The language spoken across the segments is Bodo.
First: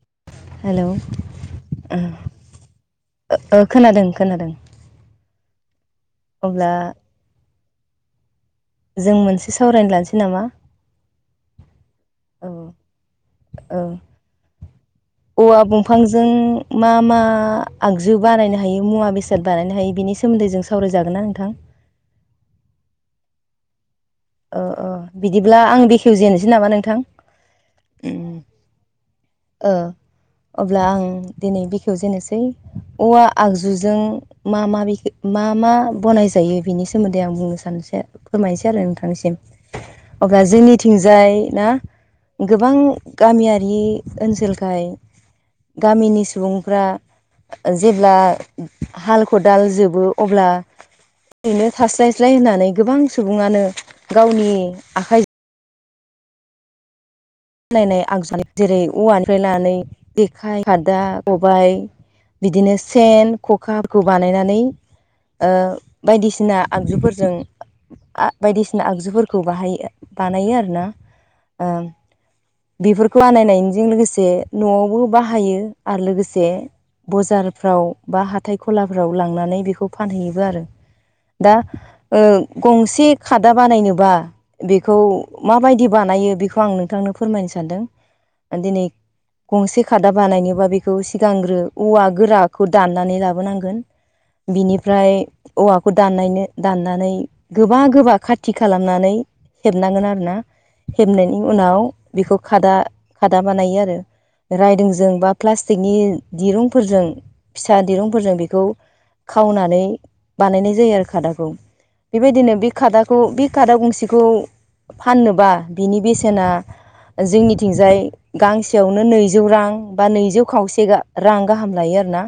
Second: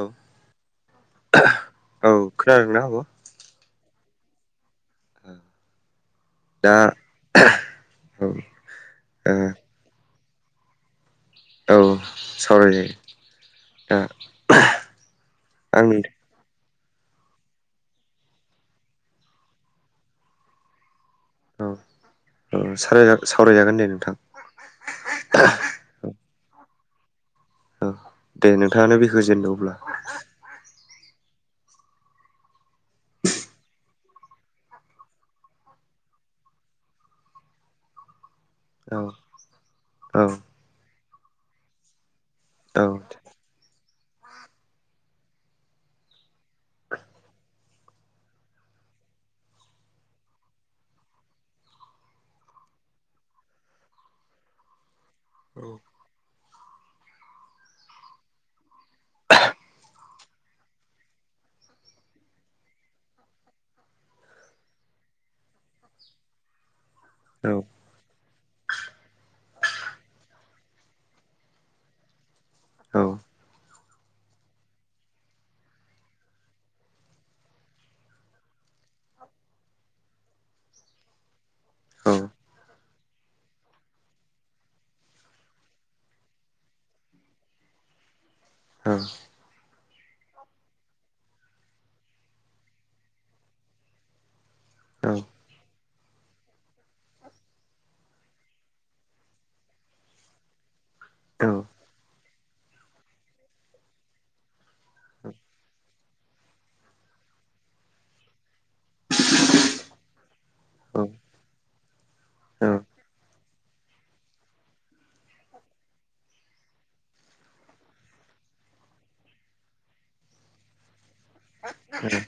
औ हेलौ औ खोनादोंना आब'? ओ खोनादों खोनादों अब्ला दा [unintelligible] जों ओ मोनसे सावरायनो लानोसै नामा? औ औ सावराय जायो औ दा। औवा आं दंफांजों मा मा आगजु बानायनो हायो मुवा बेसाद बानायनो हायो बिनि सोमोन्दै जों सावरायजागोन ना नोंथां? औ सारायजागो-सावरायजागोन दे नोंथां औ अ बिदिब्ला आं बेखेवजेनोसै नामा नोंथां? औ उम दे नोंथाङानो बेखेवजेनदो ओ अब्ला अब्ला आं दिनै बेखेव जेननोसै औवा आगजुजों मा मा बेखो मा मा बनायजायो बिनि सोमोन्दै आं बुंनो सानसै फोरमायनोसै आरो औ थांसिम औ अब्ला जोंनिथिंजाय ना गोबां औ गामियारि ओनसोलखाय गामिनि सुबुंफ्रा जेब्ला हाल खदाल जोबो अब्ला ओरैनो थास्लायस्लाय होननानै गोबां सुबुङानो गावनि आखाइजों औ बनायनाय आगजु जेरै औवानिफ्राय लानानै जेखाइ खादा खबाइ बिदिनो सेन खखाफोरखौ बानायनानै ओ बायदिसिना आगजुफोर जों औ आ बायदिसिना आगजुफोरखौ बाहायो बानायो आरोना ओम बेफोरखौ बानायनायजों लोगोसे न'आवबो बाहायो आरो लोगोसे बजारफ्राव बा हाथाय खलाफ्राव लांनानै बेखौ फानहैयोबो आरो दा औ ओ गंसे खादा बानायनोबा बेखौ माबायदि बानायो बेखौ आं नोंथांनो फोरमायनो सानदों ओ दिनै गंसे खादा बानायनोबा बेखौ सिगांग्रो औवा गोराखौ दाननानै लाबोनांगोन। बिनिफ्राय औवाखौ दाननायनो दाननानै गोबा गोबा खाथि खालामनानै हेबनांगोन आरोना हेबनायनि उनाव बेखौ खादा खादा बानायो आरो रायदोंजों बा प्लास्टिकनि दिरुंफोरजों फिसा दिरुंफोरजों बेखौ खावनानै बानायनाय जायो आरो खादाखौ बेबायदिनो बे खादाखौ बे खादा गंसेखौ फाननोबा बिनि बेसेना ओ जोंनिथिंजाय गांसेयावनो नैजौ रां बा नैजौ खावसे रां गाहाम लायो आरोना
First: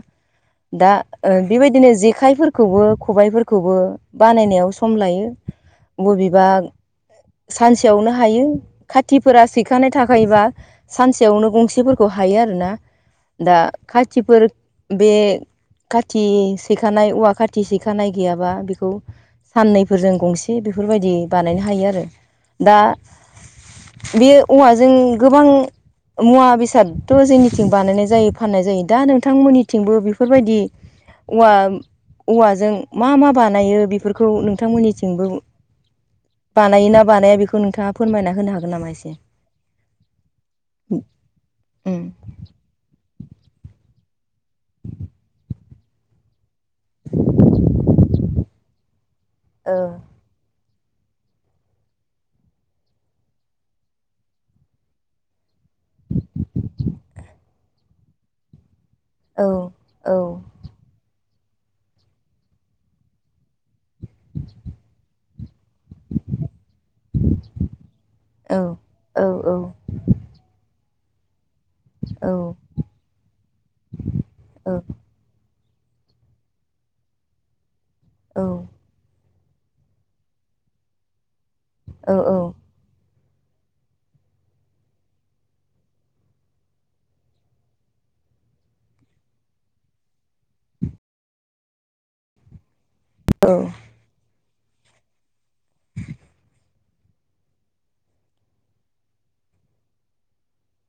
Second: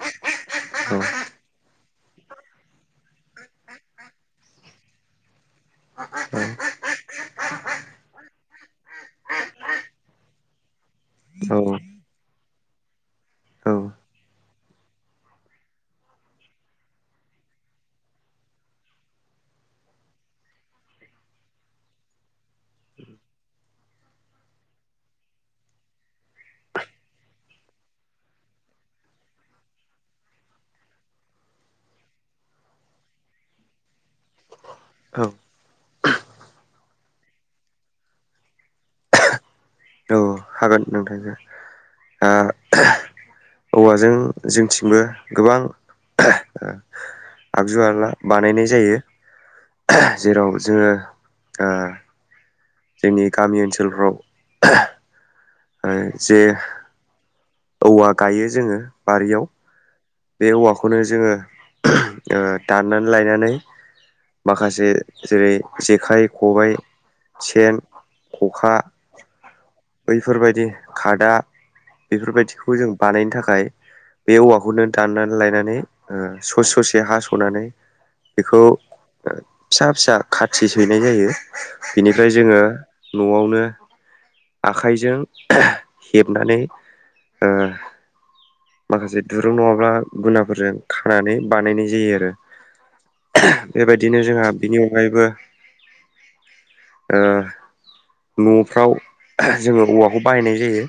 दा ओ बेबायदिनो जेखाइफोरखौबो खबाइफोरखौबो बानायनायाव सम लायो बबेबा सानसेयावनो हायो खाथि फोरा सैखानाय थाखायोबा सानसेयावनो गंसेफोरखौ हायो आरोना दा खाथिफोर बे खाथि सैखानाय औवा खाथि सैखानाय गैयाबा बेखौ साननैफोरजों गंसे बेफोरबायदि बानायनो हायो आरो दा बे औवाजों गोबां मुवा बेसादथ' जोंनिथिं बानायनाय जायो फाननाय जायो दा नोंथांमोननिथिंबो बेफोरबायदि औव औवाजों मा मा बानायो बेफोरखौ नोंथांमोननि थिंबो बानायोना बानाया बेखौ नोंथाङा फोरमायना होनो हागोन नामा एसे हागोन नोंथांजों उम ओ औवाजों जोंथिंबो गोबां आगजु आला बानायनाय जायो औ जेराव जोङो ओ जोंनि गामि ओनसोलफ्राव जे औवा गायो जोङो औ बारियाव औ बे औवाखौनो जोङो दाननानै लायनानै माखासे जेरै जेखाइ खबाय सेन औ खखा औ औ बैफोरबायदि खादा औ बेफोर बायदिखौबो जों बानायनो थाखाय बे औ औवाखौनो दाननानै लायनानै ओ ससे ससे हास'नानै औ बेखौ ओ फिसा फिसा खाथि सैनाय जायो बिनिफ्राय जोङो न'आवनो आखाइजों हेबनानै ओ माखासे दिरुं नङाब्ला गुनाफोरजों खानानै बानायनाय जायो आरो बेबायदिनो जोंहा बिनि अनगायैबो न'फ्राव जोङो औवाखौ बाहायनाय जायो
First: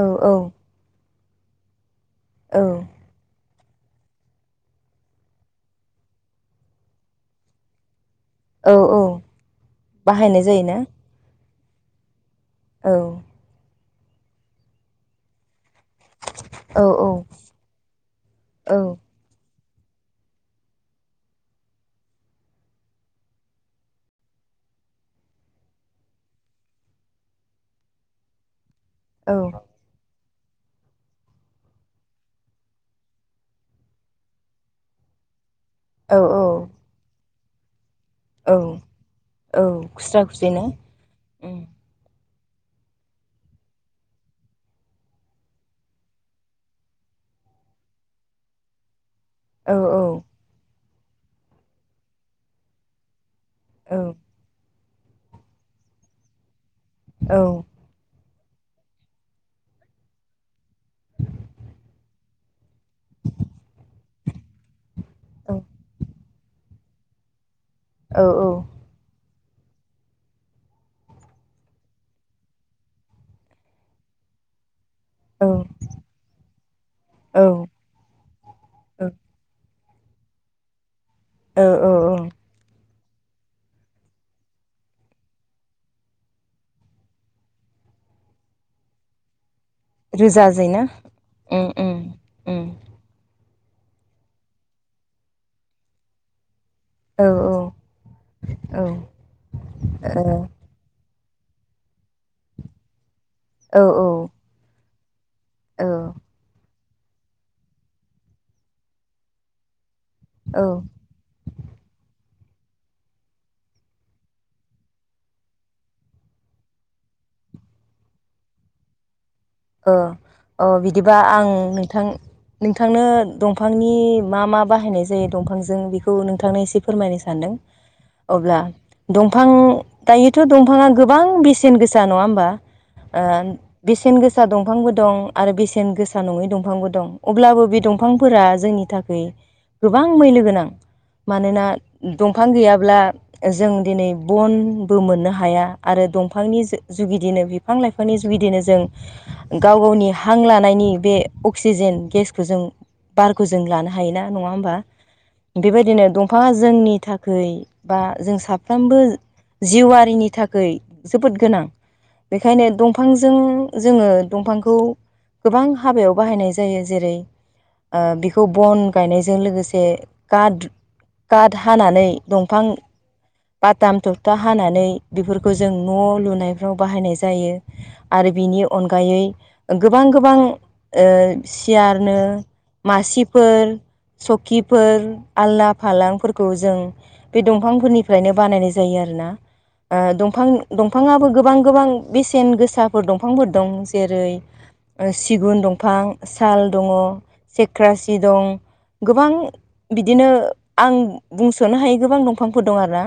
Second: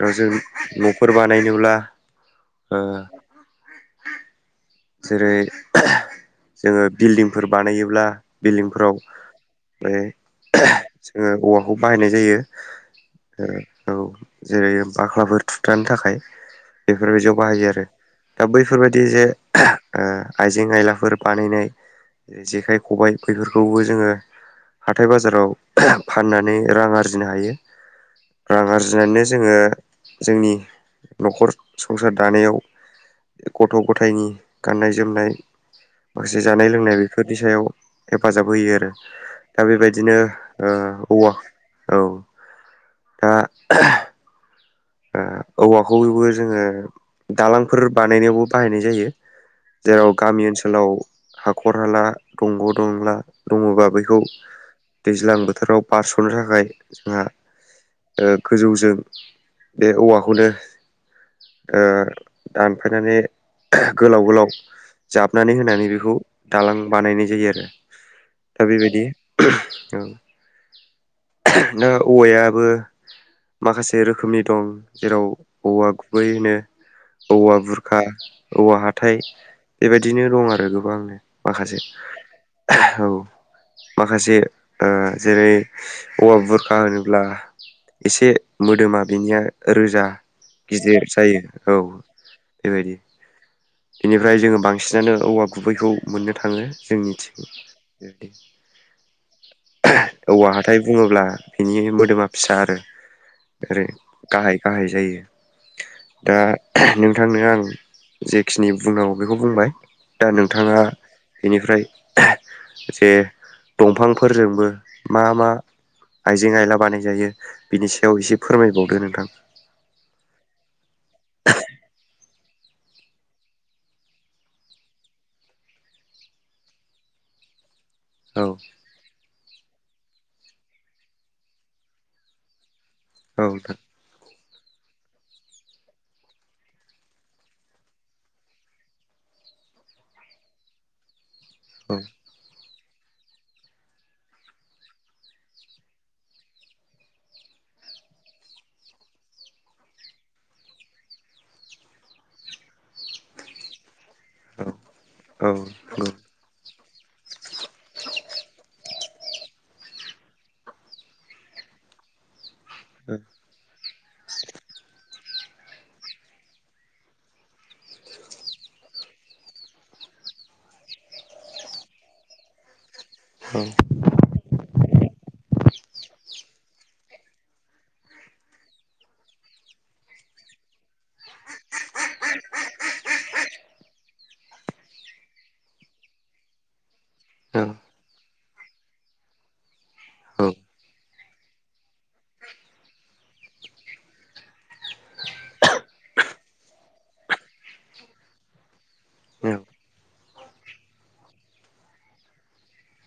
औ जाव जों न'फोर बानायनोब्ला औ ओ जेरै जोङो बिल्डिंफोर बानायोब्ला औ बिल्डिंफोराव औ बे बाहायनाय जायोना जोङो औवाखौ बाहायनाय जायो औ औ जेरै बाख्लाफोर थुथानो थाखाय औ बेफोरबायदियाव बाहायो आरो दा औ बैफोरबायदि जे आइजें आयलाफोर बानायनाय जेखाइ खबबाय बेफोरखौबो जोङो हाथाय बाजाराव फाननानै रां आरजिनो हायो रां आरजिनानैनो औ जोङो जोंनि न'खर संसार दानायाव गथ' गथायनि गाननाय जोमनाय औ माखासे जानाय लोंनाय बेफोरनि सायाव हेफाजाब औ होयो आरो दा औ बेबायदिनो खुस्रा खुस्रि ना औवा उम औ दा औवाखौबो जोङो दालांफोर बानायनायावबो बाहायनाय जायो औ औ जेराव गामि ओनसोलाव हाखर हाला दंग' दंला दङबा औ बेैखौ दैज्लां बोथोराव बारस'नो थाखाय जोंहा औ ओ गोजौजों बे औवाखौनो ओ दानफायनानै गोलाव गोलाव जाबनानै होनानै बेखौ दालां बानायनाय जायो आरो औ औ दा बेबायदि औ दा औवायाबो माखासे रोखोमनि दं जेराव औवा गुबै होनो औवा बुरखा खा औवा हाथाइ बेबायदिनो दं आरो गोबां औ माखासे। औ औ औ माखासे ओ जेरै औवा बुरखा होनोब्ला एसे मोदोमा बिनिया रोजा रोजाजै ना गिदिर जायो उम औ उम उम बेबायदि बेनिफ्राय जोङो बांसिनानो औवा गुबैखौ मोननो थाङो। जों औ मिथिगौ बेबायदि औ औवा हाथाय बुङोब्ला बिनि मोदोमा फिसा आरो ओ औ ओरै गाहाय गाहाय जायो दा नोंथांनो आं जेखिनि बुंनांगौ बेखौ बुंबाय दा औ ओ नोंथाङा बेनिफ्राय जे दंफांफोरजोंबो मा मा? आइजें आइला बानायजायो बिनि सायाव एसे फोरमायबावदो नोंथां। अ बिदिबा आं नोंथां नोंथांनो दंफांनि मा मा बाहायनाय जायो दंफांजों बेखौ नोंथांनो एसे फोरमायनो सानदों। [inaudible] अब्ला दंफां दायोथ' दंफाङा गोबां बेसेन गोसा नङा होमबा? ओ औ नोंथां बेसेन गोसा गोसा दंफांबो दं आरो बेसेन गोसा नङै दंफांबो दं अब्लाबो बे दंफांफोरा जोंनि थाखाय गोबां मैल गोनां मानोना औ दंफां गैयाब्ला जों दिनै बनबो मोननो हाया आरो दंफांनि जुदिनो बिफां लाइफांनि जुगिदिनो जों गाव गावनि हां लानायनि बे अक्सिजेन गेसखौ जों बारखौ जों लानो हायोना नङा औ होमबा? नंगौ औ बेबायदिनो दंफाङा जोंनि थाखै बा जों साफ्रोमबो जिउआरिनि थाखाय जोबोद गोनां बेखायनो दंफांजों जोङो दंफांखौ गोबां हाबायाव बाहायनाय जायो जेरै ओ बेखौ बन गायनायजों लोगोसे कात गाड हानानै दंफां बादाम थबथा हानानै बेफोरखौ जों न' लुनायफ्राव बाहायनाय जायो। आरो बिनि अनगायै गोबां गोबां सियारनो मासिफोर सखिफोर आलद फालांफोरखौ जों बे दंफांफोरनिफ्रायनो बानायनाय जायो आरोना। ओ दंफां दंफाङाबो गोबां गोबां बेसेन गोसाफोर दंफांफोर दं जेरै सिगुन दंफां साल दङ सेख्रासि दं। गोबां बिदिनो आं बुंस'नो हायि गोबां दंफांफोर दं आरो ना।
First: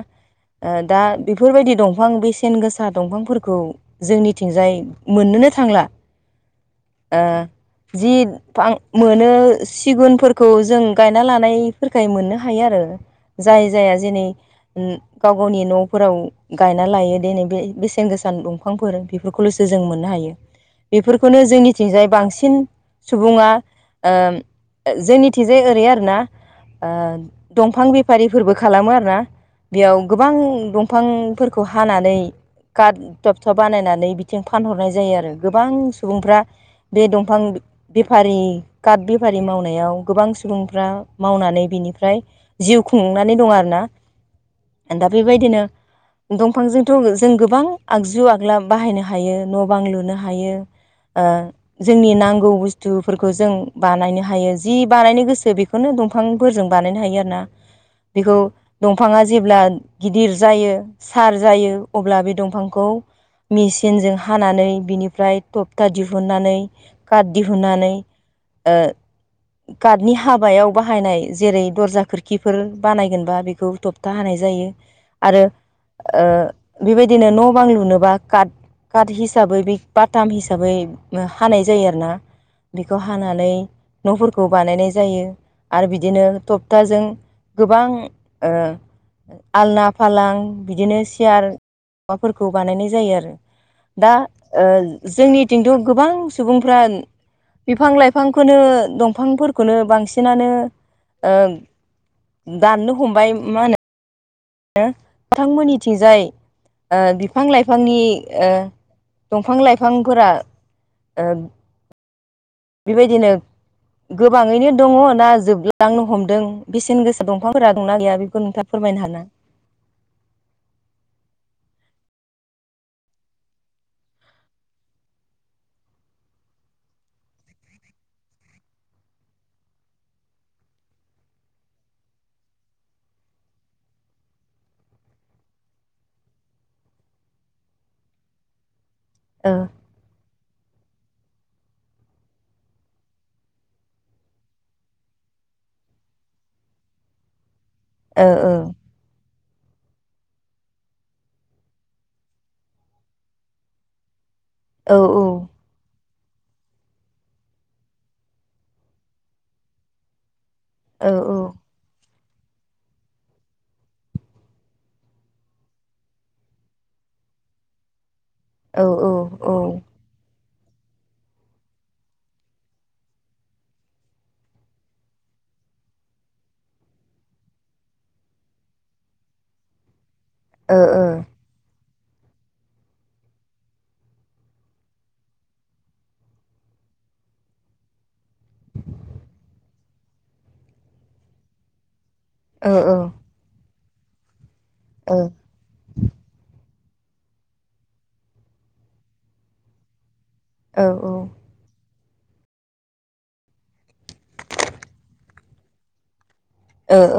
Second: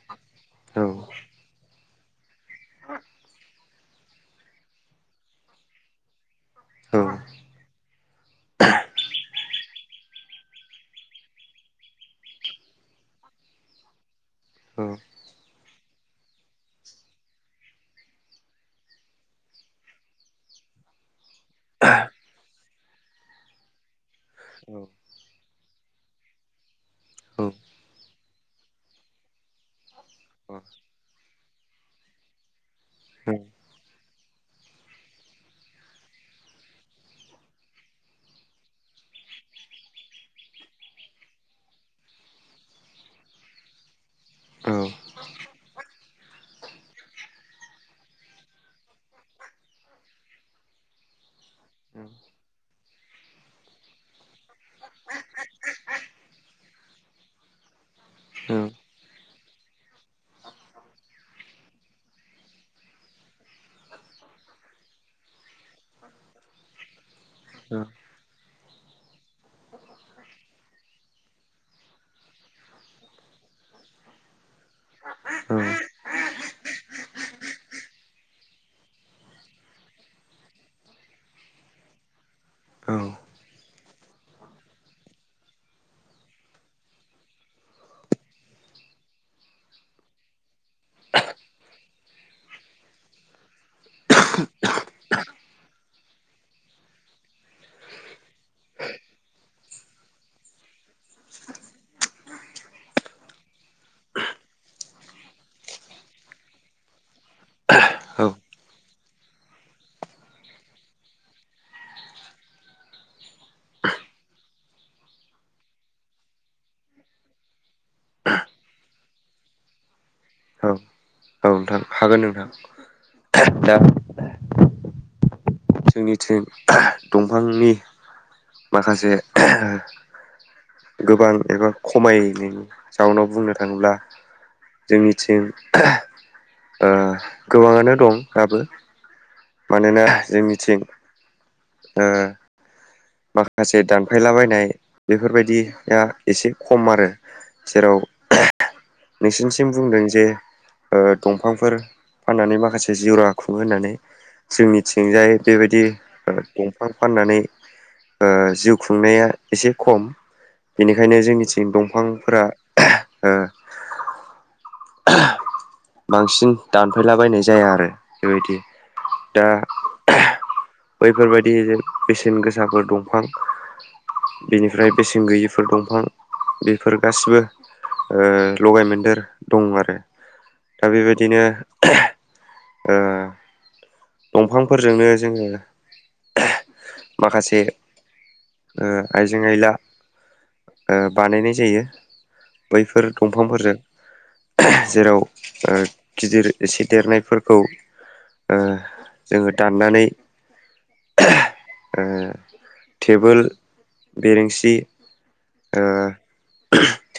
दा औ बेफोरबायदि दंफां बेसेन गोसा दंफांफोरखौ जोंनिथिंजाय मोननोनो थांला ओ जि मोनो सिगुनफोरखौ जों गायना लानायफोरखाय मोननो हायो आरो। जाय जाया जेनै गाव गावनि न'फोराव गायना लायो दिनै बे बेसेन गोसा दंफांफोर बेफोरखौल'सो जों मोननो हायो। बेफोरखौनो जोंनिथिंजाय बांसिन सुबुङा ओ जोंनिथिजाय ओरै आरोना ओ दंफां बेफारिफोरबो खालामो आर ना। बेयाव गोबां दंफांफोरखौ हानानै गादथब थाब बानायनानै थिं फानहरनाय जायो आरो गोबां सुबुंफ्रा बे दंफां बेफारि काट बेफारि मावनायाव गोबां सुबुंफ्रा मावनानै बिनिफ्राय जिउ खुंनानै दं आरो ना। दा बेबायदिनो दंफांजोंथ' जों गोबां आगजु आग्ला बाहायनाय हायो न' बां लुनो हायो ओ जोंनि नांगौ बुस्थुफोरखौ जों बानायनो हायो जि बानायनो गोसो बेखौ बेखौनो दंफांफोरजों बानायनो हायो आरो ना बेखौ दंफाङा जेब्ला गिदिर जायो सार जायो अब्ला बे दंफांखौ मिसि सेनजों हानानै बिनिफ्राय थपथा दिहुननानै काट दिहुननानै ओ गार्टनि हाबायाव बाहायनाय जेरै दरजा खोरखिफोर बानायगोनबा बेखौ थबथा हानाय जायो आरो बेबायदिनो न' बां लुनोबा काट काट हिसाबै बे बाटाम हिसाबै हानाय जायो आरोना बेखौ हानानै न'फोरखौ बानायनाय जायो आरो बिदिनो थपथाजों गोबां ओ आलना फालां बिदिनो सियार माबाफोरखौ बानायनाय जायो आरो दा जोंनिथिंथ' गोबां सुबुंफ्रा बिफां लाइफांखौनो दंफांफोरखौनो बांसिनानो दाननो हमबाय मा होनो बिथांमोननिथिंजाय बिफां लाइफांनि औ औ दंफां लाइफांफोरा ओ बेबायदिनो गोबाङैनो दङ ना जोबलांनो हमदों बेसेन गोसा दंफांफोरा दंना गैया बेखौ नोंथां फोरमायनो हागोन औ नोंथां हागोन नोंथां दा जोंनिथिं दंफांनि माखासे गोबां एबा खमायनायनि जाउनाव बुंनो थाङोब्ला जोंनिथिं गोबाङानो दं दाबो औ मानोना जोंनिथिं ओ माखासे दानफायलाबायनाय बेफोरबायदिया एसे खम आरो जेराव ओ ओ नोंसिनिथिं बुंदों जे दंफांफोर फाननानै माखासे जिउ राहा खुङो होननानै ओ जोंनिथिंजाय बेबायदि दंफां फाननानै जिउ खुंनाया एसे खम औ बेनिखायनो जोंनिथिं दंफांफोरा बांसिन दानफायलाबायनाय जाया आरो बेबायदि औ दा औ बैफोरबायदि जे बेसेन गोसाफोर दं दंफां बेनिफ्राय बेसेन गैयिफोर दंफां बेफोर गासिबो लगायमोन्देर दं आरो दा बेबायदिनो ओ दंफांफोरजोंनो जोङो माखासे आइजें आयला बानायनाय जायो औ ओ औ ओ बैफोर दंफांफोरजों जेराव गिदिर एसे देरनायफोरखौ जोङो दाननानै औ औ [unintelligible] टेबोल बेरेंसि ओ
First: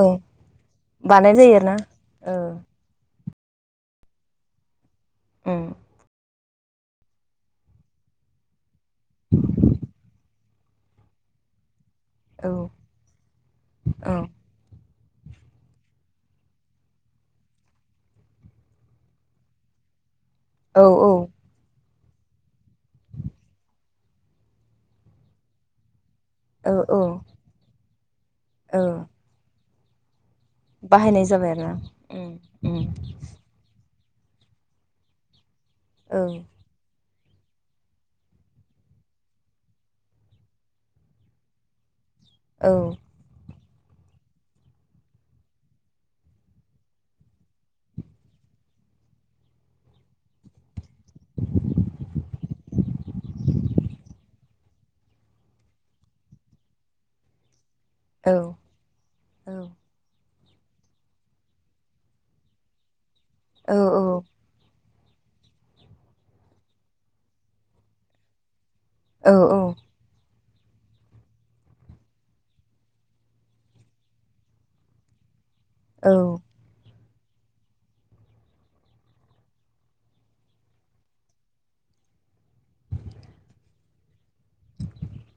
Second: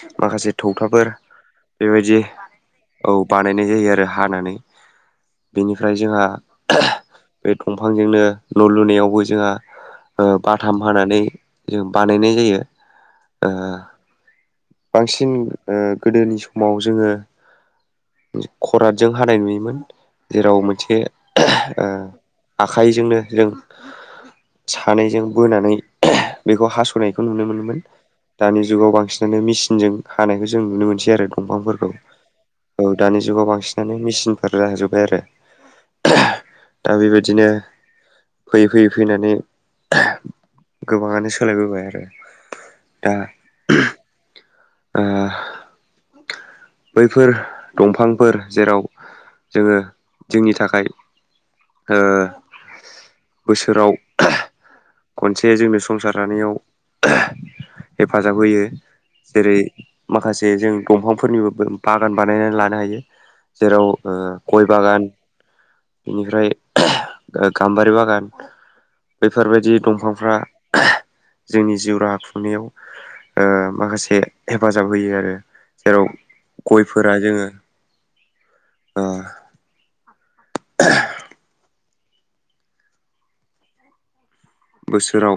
औ माखासे थौथाफोर बानाय जायो आरोना बेबायदि ओ औ बानायनाय जायो आरो हानानै उम बेनिफ्राय जोंहा बे दंफांजोंनो न' लुनायावबो जोंहा ओ बाथाम हानानै जों बानायनाय औ जायो औ बांसिन ओ गोदोनि समाव जोङो खरादजों हानाय नुयोमोन जेराव औ मोनसे ओ आखाइजोंनो जों सानैजों बोनानै [unintelligible] बेखौ औ औ हास'नायखौ नुनो मोनबाय दानि औ जुगाव बांसिनानो मिसिनजों हानायखौ जों नुनो मोनसै बाहायनाय आरो जाबाय आरोना दंफांफोरखौ। उम उम औ दानि जुगाव बांसिनानो मिसिनफोर हाजोबबाय आरो। औ। दा बेबायदिनो फैयै फैयै फैनानै गोबाङानो सोलायबोबाय आरो। औ। दा ओ बैफोर दंफांफोर जेराव जोङो जोंनि थाखाय ओ बोसोराव खनसे जोंनो संसार जानायाव हेफाजाब औ होयो जेरै माखासे जों दंफांफोरनिबो बागान बानायनानै लानो हायो। जेराव औ ओ गय बागान इनिफ्राय ओ गाम्बारि बागान। औ बेफोरबायदि दंफांफ्रा जोंनि जिउ राहा खुंनायाव ओ माखासे हेफाजाब होयो आरो। जेराव औ औ गयफोरा जोङो ओ [unintelligible] बोसोराव